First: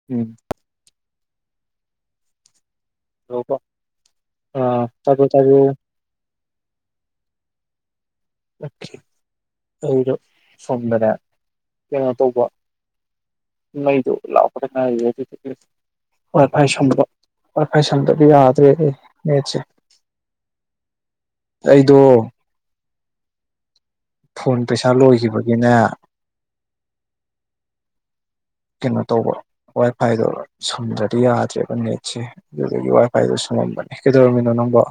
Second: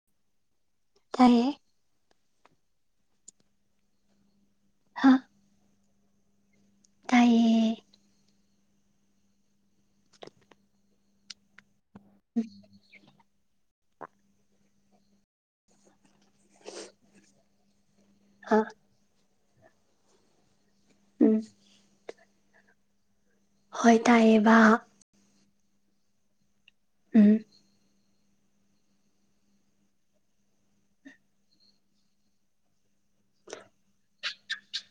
[unintelligible] ꯇꯜꯂꯦ꯫ ꯍꯥ [unintelligible] ꯇꯥꯏꯌꯦ꯫ ꯑꯩꯗꯣ ꯁꯣꯝꯗꯅꯦ ꯀꯩꯅꯣ ꯇꯧꯕ, ꯃꯩꯗꯣ ꯂꯥꯛꯄꯗ ꯉꯥꯏꯔꯤꯌꯦ ꯑꯗꯨꯗꯨꯒꯤ ꯋꯥꯏ ꯐꯥꯏ ꯁꯝꯕ꯫ ꯋꯥꯈ ꯐꯥꯏ ꯁꯝꯗ꯭ꯔꯥꯗꯤ ꯍꯥ ꯌꯗ꯭ꯔꯦ ꯍꯦ꯫ ꯅꯦꯠꯁꯦ ꯎꯝ ꯑꯩꯗꯣ, ꯍꯣꯏ ꯇꯥꯏꯌꯦꯕ ꯐꯣꯟ ꯄꯩꯁꯥ ꯂꯣꯏꯈꯤꯕꯒꯤꯅꯦ, [unintelligible] [inaudible] ꯀꯩꯅꯣ ꯇꯧꯕ ꯋꯥꯏ ꯐꯥꯏꯗꯣ ꯁꯝꯗ꯭ꯔꯗꯤ ꯌꯥꯗ꯭ꯔꯦꯕ ꯅꯦꯠꯁꯦ꯫ ꯑꯗꯨꯗꯒꯤ ꯋꯥꯏ ꯐꯥꯏꯗꯨ ꯁꯝꯃꯝꯕꯅꯦ꯫ ꯀꯩꯗꯧꯔꯝꯃꯤꯅꯣ ꯅꯪꯕꯣ?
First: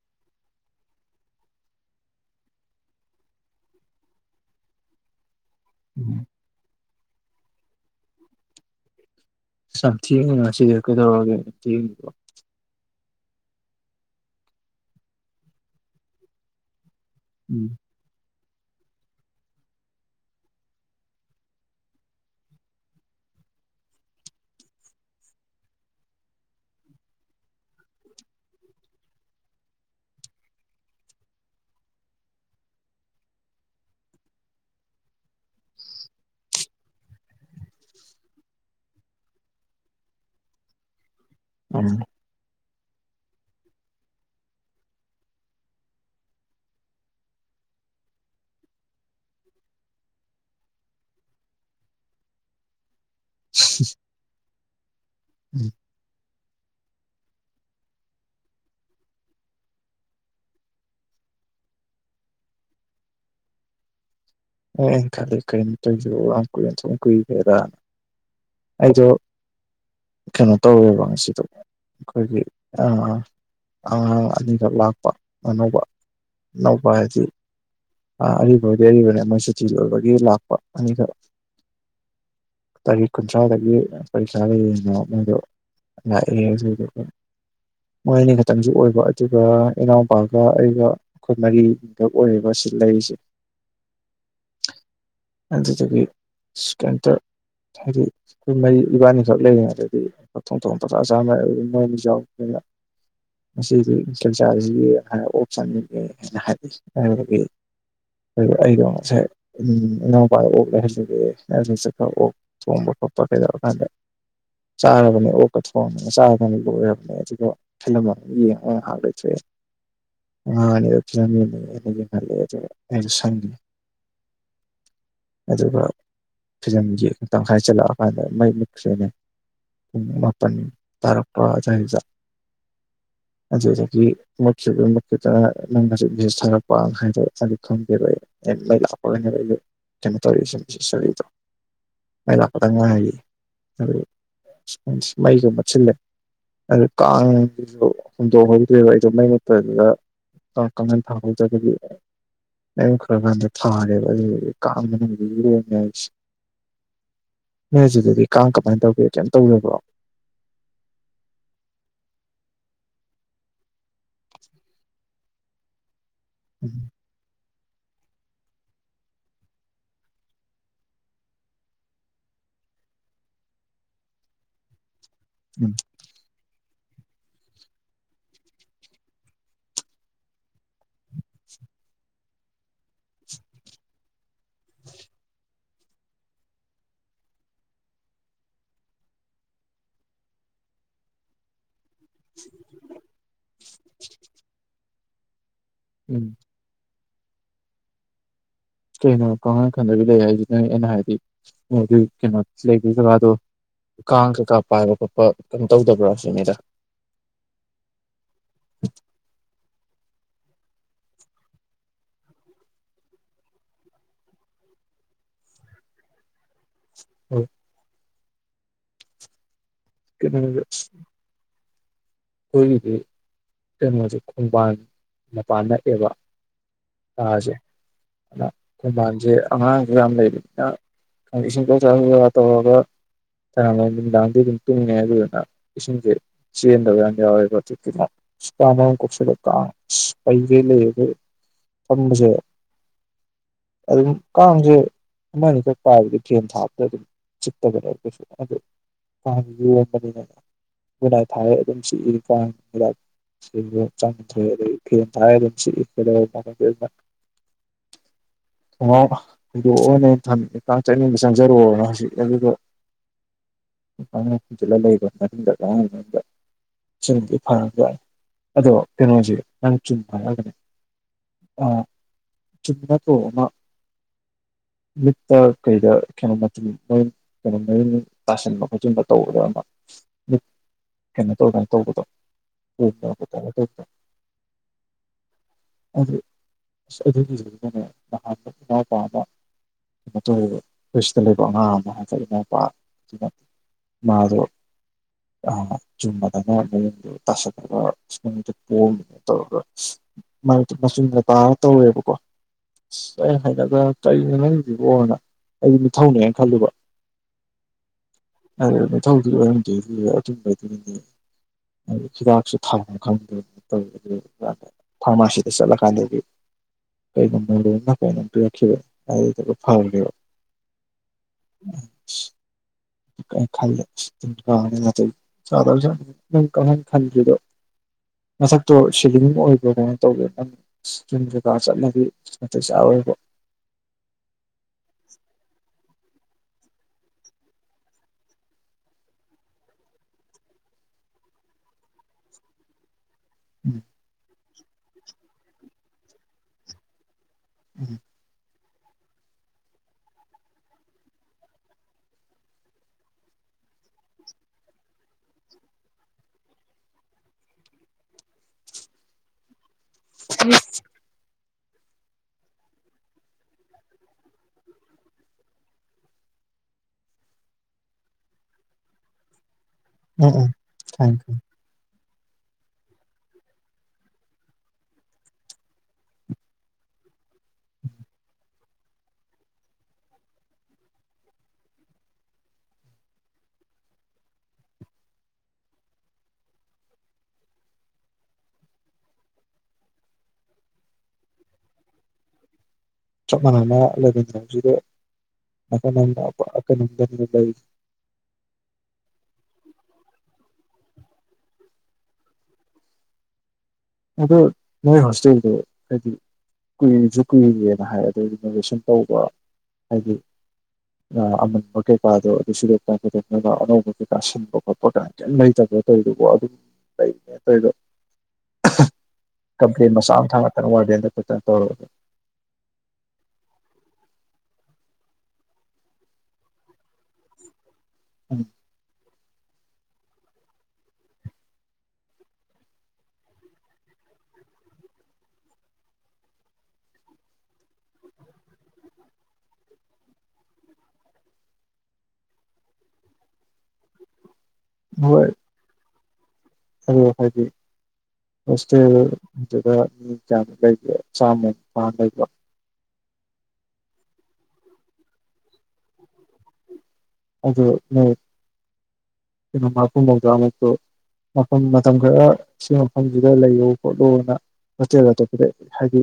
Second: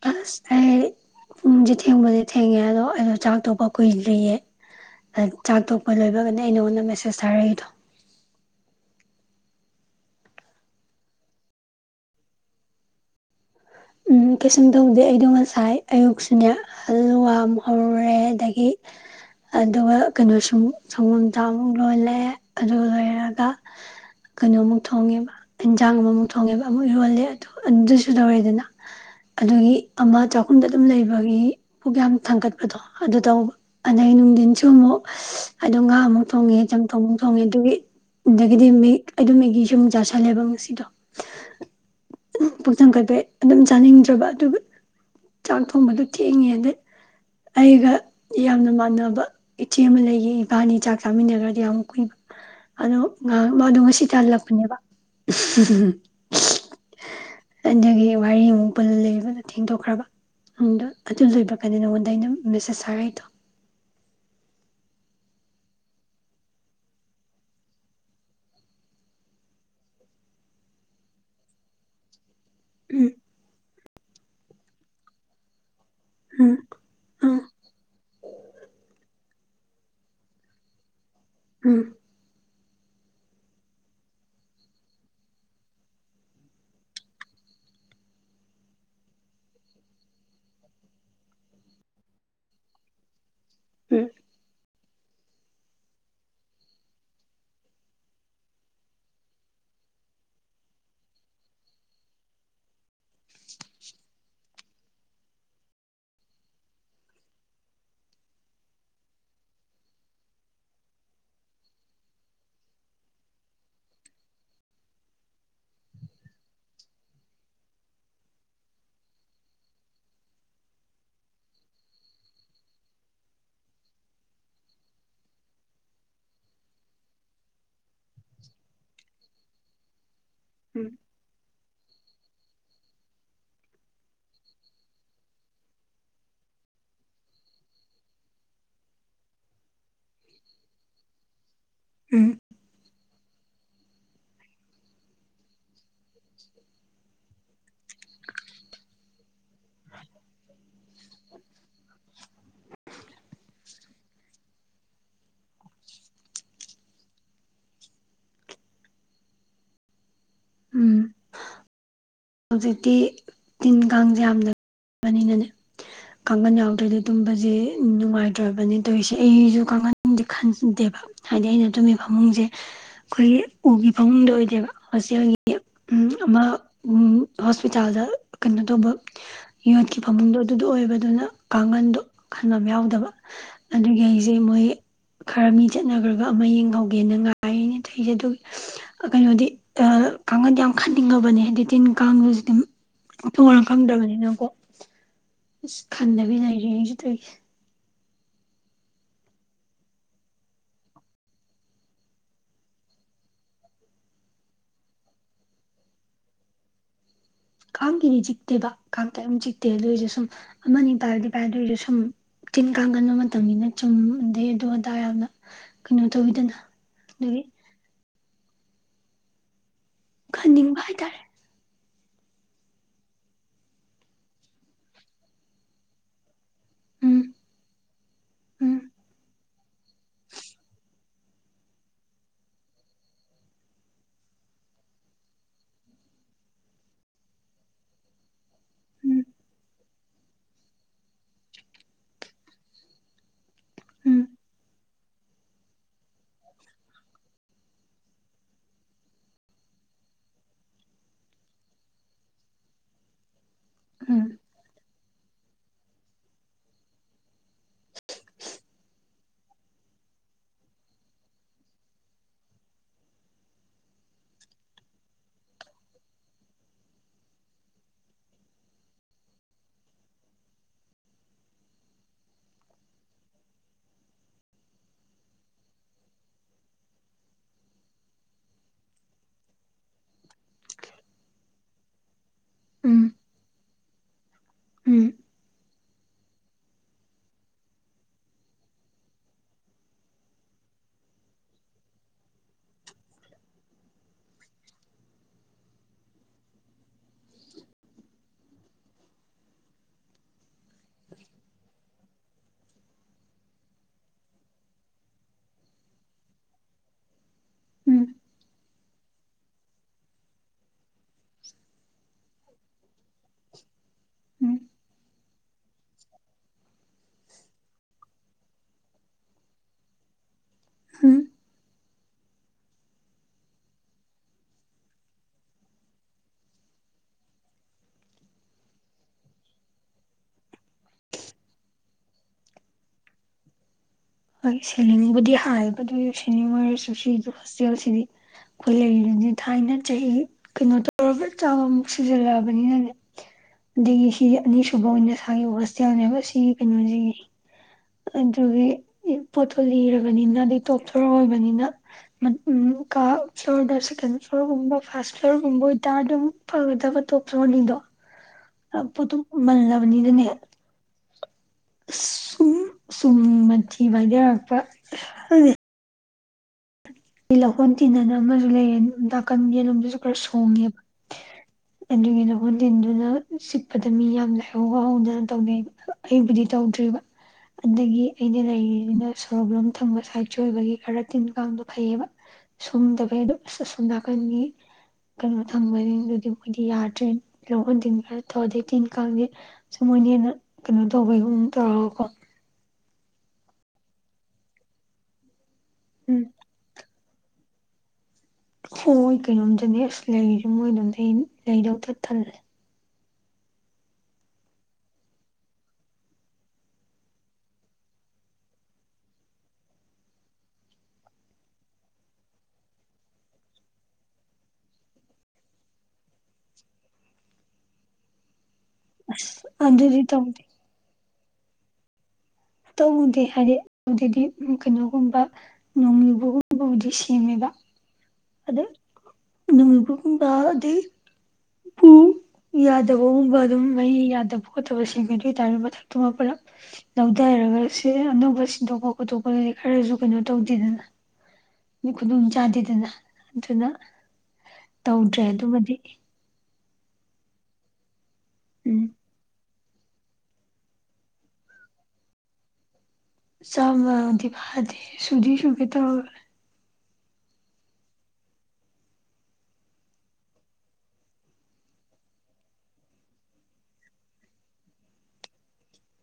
[unintelligible] ꯄꯨꯡꯁꯦ ꯊꯦꯡꯕꯨꯗꯤ ꯊꯦꯡꯉꯦ ꯑꯗꯣ ꯑꯩꯗꯣ ꯆꯥꯛꯇꯣꯡꯄ ꯀꯨꯏꯗ꯭ꯔꯤꯌꯦ꯫ ꯆꯥꯛ ꯇꯣꯛꯄ ꯎꯝ ꯂꯣꯏꯕꯒꯅꯦ ꯑꯩꯅ ꯅꯪꯉꯣꯟꯗ ꯃꯦꯁꯦꯁ ꯊꯥꯔꯛꯏꯗꯣ꯫ ꯌꯝ ꯊꯦꯡꯉꯦꯅ ꯉꯁꯤꯗꯤ ꯀꯩꯗꯧꯔꯒꯦ ꯊꯦꯡꯉꯤꯗꯣ꯫ ꯀꯩꯁꯨꯝ ꯇꯧꯗꯦ ꯑꯩꯗꯣ ꯉꯁꯥꯏ ꯑꯌꯨꯛꯁꯨꯅꯦ ꯍꯂꯨꯋꯥ ꯎꯝ ꯍꯧꯔꯨꯔꯦ ꯑꯗꯒꯤ [inaudible] ꯑꯗꯨꯒ ꯀꯩꯅꯣ ꯁꯨꯝ ꯁꯪꯒꯣꯝ ꯆꯥ ꯑꯃꯨꯛ ꯂꯣꯜꯂꯦ ꯑꯗꯨ ꯂꯣꯏꯔꯒ ꯀꯩꯅꯣꯃꯨꯛ ꯊꯣꯡꯉꯦꯕ ꯏꯟꯖꯥꯡ ꯑꯃꯃꯨꯛ ꯊꯣꯡꯉꯦꯕ ꯑꯃꯨꯛ ꯏꯔꯣꯜꯂꯦ ꯑꯗꯨ ꯑꯗꯨꯁꯨ ꯇꯧꯔꯦꯗꯅ꯫ ꯑꯗꯨꯒꯤ ꯑꯃ ꯆꯈꯨꯝꯗ ꯑꯗꯨꯝ ꯂꯩꯕꯒꯤ ꯄꯨꯛ ꯌꯥꯝ ꯊꯥꯡꯒꯠꯄꯗꯣ ꯑꯗꯨ ꯇꯧꯕ꯫ ꯑꯗꯩ ꯅꯨꯡꯗꯤꯟꯁꯨ ꯑꯃꯨꯛ ꯑꯩꯗꯣ ꯉꯥ ꯑꯃꯨꯛ ꯊꯣꯡꯉꯦ ꯆꯝꯊꯣꯡ ꯑꯃꯨꯛ ꯊꯣꯡꯉꯦ ꯑꯗꯨꯒꯤ꯫ ꯑꯗꯒꯤꯗꯤ ꯑꯩꯗꯣ ꯃꯦꯒꯤ ꯁꯨ ꯑꯃꯨꯛ ꯆꯥꯥꯁꯜꯂꯦꯕ ꯉꯁꯤꯗꯣ꯫ [unintelligible] ꯄꯨꯛ ꯊꯟꯒꯠꯄꯩ ꯑꯗꯨꯝ ꯆꯥꯅꯤꯡꯗ꯭ꯔꯕ ꯑꯗꯨꯒꯤ꯫ ꯆꯥꯛ ꯊꯣꯡꯕꯗꯨ ꯊꯦꯡꯉꯦ ꯑꯗꯩ ꯑꯩꯒ ꯌꯥꯝꯅ ꯃꯥꯟꯅꯕ, ꯏꯆꯦ ꯑꯃ ꯂꯩꯌꯦ ꯏꯕꯥꯅꯤ ꯆꯥꯛ ꯆꯥꯃꯤꯟꯅꯈ꯭ꯔꯗꯤ ꯌꯥꯝ ꯀꯨꯏꯕ ꯑꯗꯣ ꯃꯗꯣ ꯉꯁꯤꯇꯥ ꯍꯜꯂꯛꯄꯅꯦꯕ ꯑꯩ ꯑꯗꯒꯤ, ꯋꯥꯔꯤ ꯑꯃꯨꯛ ꯄꯨꯜꯂ ꯂꯩꯕꯅ ꯊꯦꯡꯗꯣꯛꯈ꯭ꯔꯕ꯫ ꯪꯑꯗꯨ ꯂꯣꯏꯕꯒꯅꯦ ꯅꯉꯣꯟꯗ ꯑꯩꯅ ꯃꯦꯁꯦꯁ ꯊꯥꯔꯛꯏꯗꯣ꯫ ꯑꯩꯅ ꯈꯜꯂꯦ ꯀꯩꯅꯣ ꯇꯧꯏꯁꯤꯕꯣ ꯌꯥꯝ ꯀꯨꯏꯅ ꯁꯨꯝ ꯀꯨꯏꯈ꯭ꯔꯦꯗ ꯍꯥꯏꯅ꯫ ꯑꯩꯗꯣ ꯀꯩꯅꯣ ꯇꯧꯋꯦꯕ ꯉꯁꯤꯗꯣ ꯑꯩꯈꯣꯏꯒꯤ, ꯎꯝ ꯑꯉꯥꯡ ꯑꯅꯤꯈꯛ ꯂꯥꯛꯄ ꯑꯅꯧꯕ꯫ ꯎꯝ ꯏꯅꯥꯎꯄꯥ ꯍꯥꯏꯁꯤ ꯎꯝ ꯑꯔꯤꯕꯥꯎꯗꯤ ꯑꯔꯤꯕꯅꯦ ꯆꯤ ꯂ ꯑꯣꯏꯕꯒꯤ ꯂꯥꯛꯄ ꯑꯅꯤ ꯈꯔ ꯎꯝ ꯇꯥꯔꯤꯛ ꯀꯨꯟꯊ꯭ꯔꯥꯗꯒꯤ ꯄꯔꯤꯁꯥꯗ ꯌꯦꯉ ꯃꯣꯏꯗꯣ ꯁꯨ [unintelligible] ꯃꯥꯏꯅꯤ ꯈꯛꯇꯪꯁꯨ ꯑꯣꯏꯕ ꯑꯗꯨꯒ ꯏꯅꯥꯎꯄꯥꯒ ꯑꯩꯒ ꯑꯩꯈꯣꯏ ꯃꯔꯤꯗ ꯑꯣꯏꯔꯤꯕ ꯁꯤ ꯂꯩꯔꯤꯁꯦ ꯎꯝ ꯑꯗꯨꯗꯒꯤ ꯀꯩꯝꯇ ꯍꯥꯏꯗꯤ ꯑꯩꯈꯣꯏ ꯃꯩ ꯏꯕꯥꯅꯤ ꯈꯛ ꯂꯩꯔꯤꯉꯩꯗꯗꯤꯊꯣꯡ ꯊꯣꯡ ꯄꯆꯥ ꯆꯥꯝꯅ ꯑꯗꯨ ꯃꯣꯏꯅꯤ ꯌꯥꯎꯅ ꯃꯁꯤꯗꯤ ꯏꯟꯐꯨꯆꯥꯥꯔꯁꯤꯅ ꯑꯣꯞꯁꯟꯅꯤꯅꯦ ꯍꯥꯏꯅ ꯍꯥꯏꯕꯤ ꯑꯗꯨꯗꯒꯤ ꯑꯗꯨ ꯑꯩꯗ ꯉꯁꯦ ꯎ ꯏꯅꯥꯎꯄꯥ ꯑꯣꯛꯂꯦ ꯍꯥꯏꯖꯒꯦ ꯅꯁꯠ ꯈꯔ ꯑꯣꯛ ꯊꯣꯡꯕ ꯈꯣꯠꯄ ꯀꯩꯗꯧꯔ ꯀꯥꯟꯗ ꯆꯥꯔꯕꯅꯤ ꯑꯣꯛ ꯀꯊꯣꯡꯑꯅꯤꯅ ꯆꯥꯗꯅ ꯂꯣꯏꯔꯕꯅꯦ ꯑꯗꯨꯒ [unintelligible] ꯌꯦꯡ ꯉꯍꯥꯛ ꯂꯩꯊꯣꯛ ꯑꯦ ꯑ ꯐ ꯁ [unintelligible] ꯑꯗꯨꯒ ꯐꯤꯖꯒꯤ ꯇꯪꯈꯥꯏ ꯆꯜꯂꯛꯑꯀꯥꯟꯗ ꯃꯩ ꯃꯨꯛꯁꯦꯅꯦ ꯄꯨꯡ ꯇꯟ ꯇꯥꯔꯛꯄ [unintelligible] ꯑꯗꯨꯗꯒꯤ ꯃꯨꯠꯈꯤꯕꯗꯨ ꯃꯨꯠꯗꯅ ꯅꯪ ꯍꯧꯖꯤꯛ ꯚꯦꯁ ꯊꯥꯔꯛꯄ ꯍꯥꯏꯔꯣ ꯑꯗꯨ ꯈꯪꯕꯤꯔꯣꯏ [unintelligible] [unintelligible] ꯃꯥꯏ ꯎꯝ ꯂꯥꯛꯄꯗ ꯉꯥꯏꯔꯤ ꯑꯗꯨ ꯃꯩꯁꯨ ꯀꯛꯁꯤꯟꯂꯦ ꯑꯗꯨ ꯀꯥꯡ ꯑꯗꯨ ꯍꯨꯟꯗꯣꯛꯍꯧꯗ꯭ꯔꯦꯕ ꯑꯩꯗꯣ ꯃꯩ ꯃꯨꯠꯈꯔ [unintelligible] ꯀꯥꯡꯈꯟ ꯊꯍꯧꯗꯕꯒꯤ ꯃꯩ ꯃꯨꯠꯈꯔꯀꯟꯗ ꯊꯥꯔꯦ [unintelligible] ꯅꯣꯏ ꯍꯧꯖꯤꯗꯨꯗꯤ ꯀꯥꯡ ꯀꯃꯥꯏꯅ ꯇꯧꯒꯦ ꯀꯩꯝ ꯇꯧꯗꯕ꯭ꯔꯣ ꯎꯝ ꯍꯧꯖꯤꯛꯇꯤ ꯇꯤꯟ ꯀꯥꯡꯁꯦ ꯌꯥꯝꯅ ꯂꯩꯕꯅꯤꯅꯅꯦ ꯀꯥꯡꯒꯟ ꯌꯥꯎꯗ꯭ꯔꯦꯗꯤ ꯎꯝ ꯑꯗꯨꯝꯕꯁꯦ ꯅꯨꯡꯉꯥꯏꯇ꯭ꯔꯕꯅꯤ ꯇꯧꯔꯤꯁꯦ ꯑꯩꯁꯨ ꯀꯥꯡꯈꯟꯗꯤ ꯈꯟꯗꯦꯕ ꯍꯥꯏꯗꯤ ꯑꯩꯅ ꯇꯨꯝꯃꯤ ꯐꯃꯨꯡꯁꯦ ꯑꯩꯈꯣꯏꯒꯤ ꯎꯒꯤ ꯐꯃꯨꯡꯗ ꯑꯣꯏꯗꯦꯕ ꯍꯣꯁꯦꯜꯒꯤ ꯎꯝ ꯎꯝ ꯑꯃ ꯍꯣꯁꯄꯤꯇꯥꯜꯗ ꯀꯩꯅꯣ ꯇꯧꯕ ꯌꯣꯠꯀꯤ ꯐꯥꯃꯨꯡꯗꯣ ꯑꯗꯨꯗꯣ ꯑꯣꯏꯕꯗꯨꯅ ꯀꯥꯡꯈꯟꯗꯣ ꯈꯟꯕꯝ ꯌꯥꯎꯗꯕ ꯑꯗꯨꯒꯤ ꯑꯩꯁꯦ ꯃꯣꯏ ꯈꯔ ꯃꯤ ꯆꯠꯅꯒ꯭ꯔꯒ ꯑꯃ ꯌꯦꯡꯍꯧꯒꯦꯅ ꯉꯥꯏ ꯊꯩꯁꯦ ꯑꯗꯨ ꯑꯥ ꯀꯩꯅꯣꯗꯤ ꯑ ꯀꯡꯈꯪꯍꯟ ꯌꯥꯝ ꯈꯟꯅꯤꯡꯉꯕꯅꯦ ꯍꯥꯏꯗꯤ ꯇꯤꯟ ꯀꯥꯡꯗꯨꯁꯨ ꯍꯧꯖꯤꯛꯇꯤ ꯃꯐꯝ ꯃꯔꯥꯡ ꯈꯪꯗꯕꯅꯤꯅꯀꯣ ꯑꯁ ꯎꯝ ꯈꯟꯅꯗꯕꯤ ꯂꯩꯔꯤ ꯑꯩꯁꯨꯗꯒꯤ ꯀꯩꯅꯣ ꯀꯈꯜ ꯈꯟꯗꯕꯤ ꯂꯩ ꯍꯥꯏꯁꯤꯅꯦ ꯑꯩꯅ ꯍꯥꯏꯗꯤ ꯃꯣꯏꯒꯤ ꯀꯩꯅꯣ ꯂꯩꯕ ꯖꯒꯥꯗꯣ ꯀꯥꯡ ꯀꯩꯀꯥ ꯄꯥꯏꯕ ꯈꯣꯠꯄ ꯀꯩꯅꯣ ꯇꯧꯗꯕ꯭ꯔꯥ ꯁꯤꯅꯤꯗ ꯀꯥꯡꯒꯤꯗꯤ ꯆꯤꯛꯇꯦꯕ ꯀꯥꯡ ꯀ ꯑꯗꯨꯝ ꯆꯤꯛꯇꯦ ꯑꯗꯨ ꯑꯣꯏꯏꯔꯁꯨ ꯁꯨꯝ ꯑꯃꯅꯤ ꯇꯥꯔꯗꯤ ꯄꯥꯏ ꯑꯗꯨ ꯑꯣꯏꯔꯁꯨ ꯁꯨꯝ ꯇꯤꯟ ꯀꯥꯡꯒꯟꯕ ꯃꯇꯝꯅꯤꯅ ꯆꯨꯝꯗꯦ ꯑꯗꯨꯗꯣ ꯑꯗꯥ ꯌꯥꯝꯅ ꯀꯩꯅꯣ ꯇꯧꯤꯗꯅ ꯑꯗꯨꯒꯤ ꯈꯟꯅꯤꯡꯕ [unintelligible] ꯍꯥꯏꯇꯥꯔꯦ ꯑꯩꯈꯣꯏꯒꯤꯗꯤ ꯀꯩꯅꯣꯁꯦ ꯈꯣꯡꯕꯥꯟ ꯃꯄꯥꯟ ꯅꯛꯑꯦꯕ ꯎꯝ ꯊꯥꯁꯦ ꯎꯝ ꯈꯣꯡꯕꯥꯟꯁꯦ ꯑꯉꯥꯡꯁꯨ ꯌꯥꯝ ꯂꯩꯅꯤꯅ [unintelligible] ꯇꯧꯔꯒꯥ ꯅꯨꯡꯗꯥꯡꯗꯤ ꯑꯗꯨꯝ ꯇꯨꯡꯉꯦ ꯑꯗꯨꯗꯨꯅ ꯏꯁꯤꯡꯁꯦ ꯆꯦꯟꯗꯕ ꯎꯝ ꯌꯥꯅꯦ꯫ [unintelligible] ꯐꯝꯕꯁꯦ ꯑꯗꯨꯝ ꯎꯝ ꯀꯥꯡꯁꯦ, ꯑꯃ ꯑꯅꯤꯈꯛ ꯄꯥꯏꯕꯗꯤ ꯐꯦꯟ ꯊꯥꯕꯗ ꯑꯗꯨꯝ ꯆꯤꯛꯇꯕꯅꯦ ꯀꯩꯁꯨ ꯑꯗꯨ, ꯀꯥꯡ ꯌꯣꯝꯕꯅꯤꯅ ꯒꯨꯠꯇꯠ ꯊꯥꯔꯦ ꯑꯗꯨꯝ꯫ ꯎꯝ [unintelligible] [unintelligible] ꯈꯣꯡꯅꯥꯎ ꯍꯣꯏꯗꯣꯛꯑꯣꯅ ꯑꯩꯅ ꯊꯝꯃꯤꯁꯦ ꯀꯥꯡ ꯆꯪꯅꯤꯡꯕ ꯆꯪꯖꯔꯣꯅ ꯍꯨꯖꯤꯛ ꯑꯗꯨꯒ [unintelligible] ꯆꯨꯝꯗꯤ ꯐꯔꯗ ꯑꯗꯣ ꯀꯩꯅꯣꯁꯦ ꯅꯪ ꯆꯨꯝꯅ ꯍꯥꯏꯔꯛꯒꯅꯤ꯫ ꯆꯨꯝ ꯅꯠꯇ꯭ꯔꯣ ꯑꯃ, ꯃꯤꯠꯇ ꯀꯩꯗ ꯀꯩꯅꯣ ꯃꯆꯨꯝ ꯀꯩꯅꯣ ꯃꯌꯨꯝ ꯇꯥꯁꯟꯕ ꯈꯣꯠꯆꯤꯟꯕ ꯇꯧꯕꯗ ꯑꯃ ꯀꯩꯅꯣ ꯇꯧꯔ ꯎꯝ [unintelligible] ꯎꯝ ꯑꯗꯨ ꯑꯁ ꯑꯗꯨꯒꯤꯗꯨꯗꯅꯦ ꯅꯍꯥꯟꯗ ꯏꯅꯥꯎꯄ ꯑꯃ [unintelligible] ꯃꯥꯗꯣ ꯑ ꯆꯨꯝꯃ [unintelligible] ꯃꯆꯨꯝꯗ ꯇꯥꯔ ꯇꯧꯋꯦꯕꯀꯣ꯫ ꯑꯁ ꯑꯩꯅ ꯍꯩꯅꯗꯅ ꯀꯩꯅꯣ ꯅꯪꯁꯤꯕꯣꯅ ꯑꯩꯗꯤ ꯅꯤꯡꯊꯧꯅꯦ ꯈꯜꯂꯨꯕ꯫ ꯎꯝ ꯑꯗꯨ ꯃꯊꯧꯗꯨ ꯑꯣꯏꯔꯝꯗꯦ ꯑꯗꯨ ꯑꯗꯨꯝꯕꯗꯨꯅꯦ꯫ [inaudible] ꯑꯗꯨ ꯍꯤꯗꯥꯛꯁꯨ ꯊꯝꯕ ꯈꯪꯗ ꯇꯧꯋꯤ ꯎꯝ ꯑꯗꯨꯗꯗꯤ ꯐꯥꯔꯃꯥꯁꯤꯗ ꯆꯠꯂꯀꯥꯟꯗꯗꯤ ꯀꯩꯒꯕ ꯃꯣꯂꯣꯝꯂ ꯀꯩꯅꯣ ꯄꯤꯔꯛꯈꯤꯕꯅꯦ ꯍꯥꯏꯗꯨꯒ ꯐꯥꯈ꯭ꯔꯦꯕ꯫ [unintelligible] [unintelligible] ꯃꯊꯛꯇꯣ ꯁꯤꯂꯤꯡ ꯑꯣꯏꯕ꯭ꯔꯣ ꯀꯩꯅꯣ ꯇꯧꯋꯦ ꯅꯪ [unintelligible] ꯍꯣꯏ ꯁꯤꯂꯤꯡꯕꯨꯗꯤ ꯍꯥꯏꯌꯦꯕ ꯑꯗꯨꯁꯨ ꯁꯤꯂꯤꯡ ꯑꯣꯏꯔꯁꯨ ꯁꯤ ꯍꯣꯁꯇꯦꯜꯁꯤꯗꯤ, ꯑꯩꯈꯣꯏ ꯂꯩꯔꯗꯤ ꯊꯥꯏꯅ ꯆꯍꯤ ꯀꯩꯅꯣ ꯇꯧꯔꯕ ꯆꯥꯕ ꯑꯃꯨꯛ ꯁꯤꯖꯜꯂꯛꯑꯕꯅꯤꯅꯅꯦ꯫ ꯎꯝ ꯑꯗꯒꯤ ꯁꯤ ꯑꯅꯤꯁꯨꯕ ꯑꯣꯏꯅ ꯁꯥꯒꯤꯕ ꯍꯣꯁꯇꯦꯜꯅꯦꯕ ꯁꯤꯒꯤ ꯀꯩꯅꯣꯁꯤꯒꯤ꯫ [inaudible] ꯑꯗꯨꯒꯤ ꯄꯣꯊꯣ ꯂꯤꯔꯕꯔꯕꯅꯤꯅ ꯑꯗꯩ ꯇꯣꯞ ꯊꯣꯔꯣ ꯑꯣꯏꯕꯅꯤꯅ꯫ ꯀꯥ ꯐ꯭ꯂꯣꯔꯗ ꯁꯦꯀꯦꯟ ꯐ꯭ꯂꯣꯔꯒꯨꯝꯕ ꯐꯥꯔꯁ ꯐ꯭ꯂꯣꯔꯒꯨꯝꯕ ꯑꯣꯏꯇꯥꯔ ꯑꯗꯨꯝ ꯐꯒꯗꯕ ꯇꯣꯜ ꯐ꯭ꯂꯣꯔꯅꯤꯗꯣ꯫ ꯑ ꯄꯣꯠꯇꯣ ꯃꯜꯂꯕꯅꯤꯗꯅꯦ, [inaudible] ꯁꯨꯝ ꯆꯨꯝ ꯃꯊꯤ ꯄꯥꯏꯊꯔꯛꯄ꯫ ꯂꯧꯍꯣꯟ ꯇꯤꯟꯅ ꯑꯃꯁꯨ ꯂꯩꯔꯦ ꯅꯥꯀꯟ ꯌꯦꯠ ꯂꯣꯝꯗꯨꯁꯨ ꯈꯔ ꯎꯝ ꯎꯝ ꯁꯣꯡꯉꯦꯕ꯫ ꯈꯪꯉꯦ ꯈꯪꯉꯦ ꯑꯗꯨꯒꯤꯅ ꯍꯣꯟ ꯇꯤꯟꯗꯨꯅ ꯆꯤꯛꯄꯗ ꯃꯤ ꯌꯥꯝ ꯂꯥꯏꯍꯧꯒ ꯍꯧꯗꯅ ꯇꯧꯅꯩꯕ꯫ ꯑꯩꯕꯨꯗꯤ ꯇꯧꯗ꯭ꯔꯤꯕ꯫ ꯑꯗꯒꯤ ꯑꯩꯗꯤ ꯂꯩꯔꯤꯅꯤꯅ ꯁꯣꯔꯣꯛꯂꯣꯝ ꯊꯪꯕ ꯁꯥꯏꯠꯁꯨ ꯑꯣꯏꯕꯒꯤ ꯈꯔ ꯇꯤꯟ ꯀꯥꯡꯗꯣ ꯐꯩꯌꯦꯕ ꯁꯣꯡꯗꯕꯩ ꯑꯗꯣ ꯑꯁ ꯑꯁꯣꯝ ꯅꯥꯀꯟꯒꯤ, ꯀꯩꯅꯣ ꯊꯝꯕꯁꯤꯡꯗꯨꯗꯤ ꯃꯣꯏꯗꯤ ꯌꯥꯗ꯭ꯔꯦ ꯂꯧꯍꯣꯟ ꯇꯤꯟ ꯇꯧ ꯗꯩ ꯇꯤꯟ ꯀꯥꯡꯗꯤ ꯁꯨꯝ ꯃꯣꯏꯅ ꯍꯦꯟꯅ ꯀꯩꯅꯣ ꯇꯧꯕꯒꯤꯒꯨꯝ ꯇꯧꯔꯒꯀꯣ ꯆꯞ ꯃꯥꯟꯅꯅ ꯂꯩꯃꯤꯟꯅꯕꯁꯤꯗ ꯅꯥꯀꯟ ꯑꯝꯗ ꯎꯝ ꯄꯨꯔꯥ ꯀꯩꯅꯣꯝ ꯂꯩ ꯍꯣꯏ ꯀꯩꯅꯣꯝꯗꯅꯦ ꯑꯁ ꯂꯩꯔꯤꯁꯦ ꯃꯣꯏꯗꯣꯝ ꯂꯩꯗꯒ ꯇꯜꯂꯦ ꯑꯗꯣ ꯅꯣꯏ ꯍꯣꯁꯇꯦꯜꯗ ꯍꯥꯏꯗꯤ ꯀꯨꯏꯁꯨ ꯀꯨꯏꯔꯦꯅ ꯍꯥꯏ ꯑꯗꯣ ꯔꯤꯅꯣꯚꯦꯁꯟ ꯇꯧꯕ ꯍꯥꯏꯗꯤ ꯑꯃꯟꯕ ꯀꯩꯀꯥꯗꯣ ꯑꯗꯨꯁꯨꯗꯣꯛꯇꯥꯏꯗꯣꯛꯅꯕ ꯑꯅꯧꯕ ꯀꯩꯀꯥ ꯁꯤꯟꯕ ꯈꯣꯠꯄ ꯀꯥꯏꯅ ꯈꯤꯇꯪ ꯂꯩꯇꯕ꯭ꯔꯣ ꯇꯧꯔꯤꯗꯨꯕꯣ ꯑꯗꯨꯝ ꯂꯩꯅꯦ ꯇꯣꯏꯗꯣ ꯑꯁ ꯀꯝꯄ꯭ꯂꯦꯟ ꯑꯗꯨꯗꯤ ꯃꯆꯥ ꯇꯧ ꯃꯊꯪ ꯉꯥꯛꯇꯪ ꯋꯥꯔꯗꯦꯟꯗ ꯈꯣꯠꯇꯅ ꯇꯧꯔꯒ ꯇꯧꯗꯦ ꯍꯥꯏꯗꯤ ꯑꯗꯨꯗꯤ ꯀꯩꯅꯣꯒꯨꯝꯕ ꯅꯣꯡꯌꯨꯕꯒꯨꯝꯕꯕꯨꯗꯤ ꯁꯦꯝꯃꯦꯕ ꯎꯝ ꯑꯗꯩ ꯅꯣꯡꯌꯨꯕꯒꯨꯝꯕ ꯑꯗꯩ ꯎꯄꯨ [inaudible] ꯌꯥꯗꯕꯒꯨꯝꯕ ꯑꯗꯨꯝ ꯃꯍꯩ ꯌꯥꯗꯕ ꯈꯣꯠꯇꯕꯁꯤꯡ ꯑꯗꯨ ꯑꯗꯨ ꯑꯣꯏꯇꯥꯔꯖꯨ ꯃꯊꯛꯇꯨꯃ ꯄꯨꯂꯞ ꯂꯧꯊꯔꯒ ꯁꯤ ꯑꯅꯧꯕ ꯁꯤꯟꯗꯣꯛꯄ ꯈꯣꯠꯇꯣꯛꯄꯗꯨꯗꯤ ꯈꯔꯁꯨ ꯀꯩꯅꯣ ꯇꯧꯗꯦꯗꯅ ꯈꯨꯗꯣꯡ ꯆꯥꯗꯦꯗꯅ ꯑꯗꯨꯅ ꯇꯧꯗ꯭ꯔꯦ ꯑꯗꯨꯃꯗꯤ ꯑꯗꯨ ꯍꯥꯏꯗꯤ ꯎꯝ ꯍꯣꯁꯇꯦꯜ ꯑꯗꯨꯗ ꯃꯤ ꯀꯌꯥꯃꯨꯛ ꯂꯩꯒꯦ ꯆꯥꯝꯃ ꯄꯥꯅꯥ ꯂꯩꯕꯔꯣ ꯆꯥꯝꯃꯥꯗꯤ ꯐꯥꯗꯦ ꯁꯨꯗꯤ ꯁꯨꯒꯦ ꯇꯧꯌꯦ ꯑꯗꯨ ꯅꯣꯢ ꯃꯥꯔꯐꯨ ꯃꯧꯗꯔꯥ ꯃꯨꯛꯇꯣ ꯃꯐꯝ ꯃꯇꯝ ꯈꯔ ꯁꯤ ꯃꯐꯝꯁꯤꯗ ꯂꯩꯌꯣ ꯈꯣꯠꯂꯣꯅ ꯍꯣꯁꯇꯦꯜ ꯑꯇꯣꯞꯄꯗ ꯍꯥꯏꯗꯤ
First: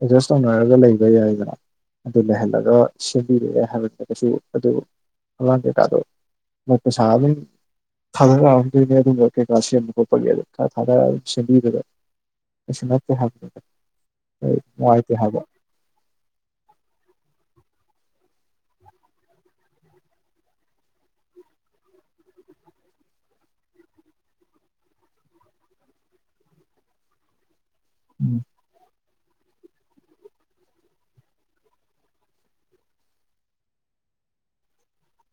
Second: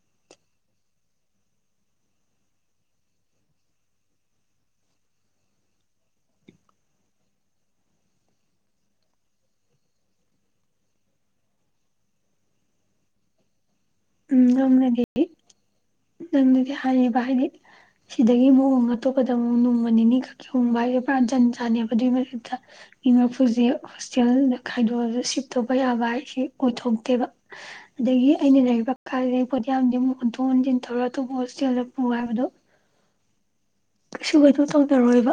ꯑꯦꯠꯖꯁ ꯇꯧꯅꯔꯒ ꯂꯩꯕ ꯌꯥꯏꯗꯅ ꯑꯗꯨ ꯂꯩꯍꯜꯂꯒ ꯁꯦꯝꯕꯤꯔꯦ ꯍꯥꯏꯕꯗꯨꯒꯁꯨ ꯑꯗꯨ ꯑꯉꯥꯡ ꯀꯩꯀꯥꯗꯣ ꯃꯔꯛꯇ ꯁꯥꯥꯔꯝꯅꯤ ꯊꯥꯗꯔꯛꯑꯝꯗꯣꯏꯅꯦ ꯑꯗꯨꯒꯝꯕ ꯀꯩꯀꯥ ꯁꯦꯝꯕ ꯈꯣꯠꯄꯒꯦ ꯈꯔ ꯊꯥꯗꯔ ꯁꯦꯝꯕꯤꯕꯗ ꯀꯩꯁꯨ ꯅꯠꯇꯦ ꯍꯥꯏꯕ ꯎꯝ ꯃꯅꯨꯡꯉꯥꯏꯇ ꯍꯥꯏꯕ ꯅꯪꯅꯗꯤ ꯍꯥꯏꯔꯤꯕ ꯍꯥꯏꯗꯤ ꯁꯤꯗꯒꯤ ꯑꯃꯨꯛ ꯍꯣꯡ ꯑꯇꯣꯞꯄꯗ ꯑꯃꯨꯛ ꯅꯣꯡꯃ ꯅꯤꯅꯤ ꯈꯛꯀꯤ ꯍꯣꯡꯕ ꯍꯥꯏꯁꯦ ꯄꯨꯔꯥ ꯖꯟ ꯆꯥꯅꯤꯕ ꯑꯗꯨꯏ ꯃꯊꯛꯇ ꯃꯤ ꯃꯥꯔꯐꯨꯁꯦ ꯍꯣꯁꯇꯦꯜꯗ ꯈꯥꯏꯗꯣꯛꯑꯒ ꯁꯤꯐ ꯇꯧꯕ ꯌꯥꯕ ꯍꯥꯏꯁꯦ ꯑꯣꯏꯊꯣꯛꯇꯦꯕ ꯑꯗꯒꯤ ꯎꯝ ꯑꯩꯅ ꯂꯩꯔꯤꯕ ꯀꯥꯁꯤꯗꯒꯤ ꯄꯣꯠ ꯍꯣꯟꯊꯣꯛ ꯍꯣꯟꯖꯤꯟ ꯊꯧꯔ ꯑꯇꯣꯞꯄ ꯍꯣꯁꯇꯦꯜꯗ ꯄꯨ ꯍꯥꯏꯕꯗꯣ ꯀꯩꯁꯨ ꯀꯩꯅꯣ ꯇꯧꯅꯔꯣꯏꯕ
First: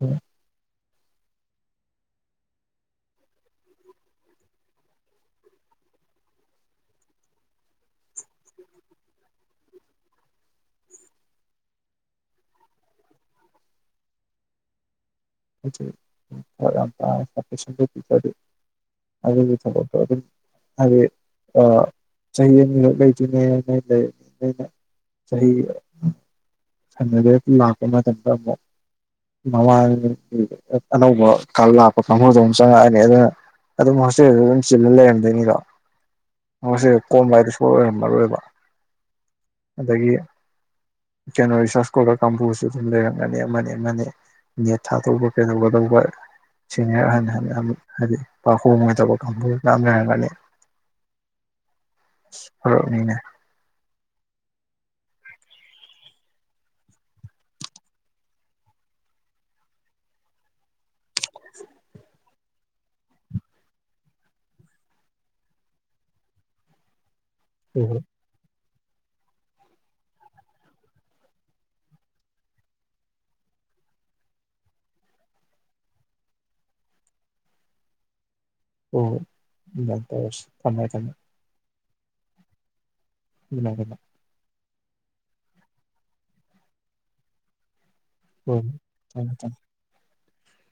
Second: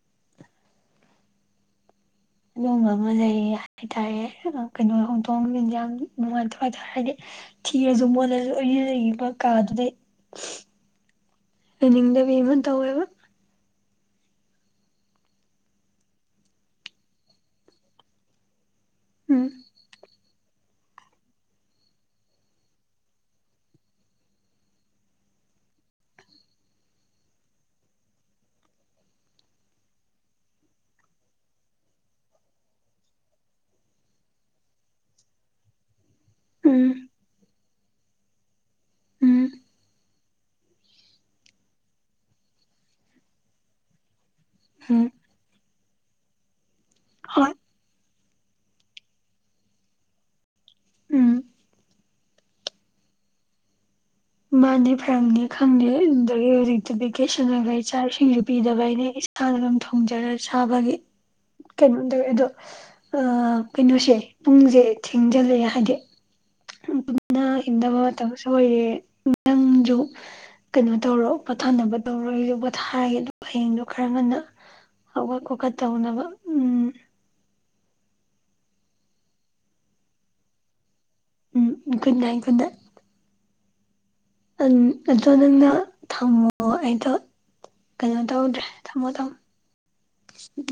ꯎꯝ ꯑꯗꯨꯒꯕ ꯑꯃ ꯂꯩ ꯍꯥꯏꯇꯥꯔꯦ ꯀꯩꯅꯣ ꯍꯣꯡꯊꯣꯡ ꯟꯁꯥꯡ ꯅꯨꯡꯉꯥꯏꯇꯉꯥꯏꯇꯥꯔꯦ ꯍꯥꯏꯗꯤ ꯊꯤꯔꯁꯨ ꯃꯣꯠꯂꯁꯨ ꯑꯩꯒꯤ ꯂꯩꯔꯤꯕ ꯀꯥꯗꯨꯗꯩ [inaudible] ꯂꯩꯅꯤꯡꯗꯕꯤ ꯑꯃ ꯇꯧꯋꯦꯕ [unintelligible] ꯎꯝ ꯑꯗꯨꯒꯤ ꯊꯕꯛꯇꯣ ꯑꯗꯨꯝ ꯍꯥꯏꯕꯗꯤ ꯆꯍꯤ ꯑꯅꯤꯈꯛ ꯂꯩꯗꯣꯢꯅꯤ ꯑꯩꯅ ꯆꯍꯤ [unintelligible] ꯂꯥꯛꯄ ꯃꯇꯝꯗ ꯑꯃꯨꯛ ꯃꯃꯥꯡ ꯑꯅꯧꯕ ꯂꯥꯛꯄ ꯀꯥꯡꯒꯨꯗꯣ ꯑꯃꯨꯛ ꯆꯪꯉꯛꯑꯅꯤ ꯑꯗꯨꯅ ꯑꯗꯨꯝ ꯍꯣꯁꯇꯦꯜꯗꯤ ꯑꯗꯨꯝ ꯆꯤꯜꯂ ꯂꯩꯔꯝꯗꯣꯏꯅꯤꯗꯣ ꯎꯝ ꯍꯣꯁꯇꯦꯜ ꯀꯣꯝꯕ ꯍꯥꯏꯗꯨ ꯁꯨꯡ ꯑꯣꯏꯔꯝꯃꯔꯣꯏꯕ ꯎꯝ ꯑꯗꯒꯤ ꯀꯩꯅꯣ ꯔꯤꯔꯥꯁ ꯁꯀꯣꯜꯂꯔ ꯀꯥꯡꯕꯨꯁꯨ ꯑꯗꯨꯝ ꯂꯩꯔꯝꯒꯅꯤ ꯑꯃꯅꯤ ꯑꯃꯅꯤ ꯅꯦꯠ ꯎꯝ ꯊꯥꯗꯧꯕ ꯀꯩꯩꯗꯧꯒꯗꯧꯕ ꯁꯦꯅꯤꯔ ꯑꯍꯟ ꯍꯣꯏ ꯍꯥꯏꯗꯤ ꯄꯥꯛ ꯍꯣꯡꯉꯣꯢꯗꯧꯕ ꯀꯥꯡꯕꯨ ꯌꯥꯝ ꯂꯩꯔꯝꯒꯅꯤ ꯎꯝ ꯄꯥꯔꯛꯅꯤꯅꯦ ꯃꯥꯅꯦ ꯐꯔꯝꯅꯤ ꯈꯪꯗꯦ ꯑꯗꯨꯗꯒꯤ ꯍꯧꯖꯤꯛꯇꯤ ꯚꯦꯀꯦꯁꯟꯒ ꯑꯣꯢꯕꯩ ꯆꯥꯛꯏꯁꯤꯡꯁꯨ ꯄꯤꯗꯕꯩꯅꯦ ꯏꯁꯥꯅ ꯑꯗꯨꯝ ꯊꯣꯡꯖꯔ ꯆꯥꯕꯒꯤ ꯀꯩꯅꯣꯝ ꯇꯧꯋꯦ ꯑꯗꯣ ꯀꯩꯅꯣꯁꯦ ꯄꯨꯡꯁꯦ ꯊꯦꯡꯖꯜꯂꯛꯑꯦ ꯍꯥꯏꯗꯤ ꯇꯨꯝꯅ ꯍꯣꯏ ꯍꯤꯞꯅꯕ ꯍꯣꯏ ꯃꯇꯝꯁꯨ ꯑꯣꯏꯔꯦ ꯅꯪꯖꯨ ꯀꯩꯅꯣ ꯇꯧꯔꯣ ꯄꯣꯊꯥꯅꯕ ꯇꯧꯔꯣ ꯑꯩꯁꯨ ꯄꯣꯊꯥꯔꯒꯦ ꯑꯗꯨ ꯍꯌꯦꯡꯗꯣ ꯈꯔ ꯉꯟꯅ ꯍꯧꯒꯠ ꯈꯣꯀꯠ ꯇꯧꯅꯕ ꯎꯝ ꯍꯣꯏ ꯍꯣꯏ ꯑꯗꯨꯃꯥꯢ ꯇꯧꯔꯁꯤ ꯊꯝꯃꯦ ꯊꯝꯃꯦ ꯎꯝ ꯒꯨꯠꯅꯥꯏꯠ ꯒꯨꯠꯅꯥꯏꯠ [unintelligible] ꯑꯗꯣ ꯅꯪꯅ ꯊꯝꯃꯣ ꯑꯩꯗꯣ ꯀꯩꯅꯣ ꯇꯧꯗ꯭ꯔꯦ ꯊꯝꯃꯦ ꯊꯝꯃꯣ ꯊꯝꯃꯣ ꯊꯝꯃꯦ ꯎꯝ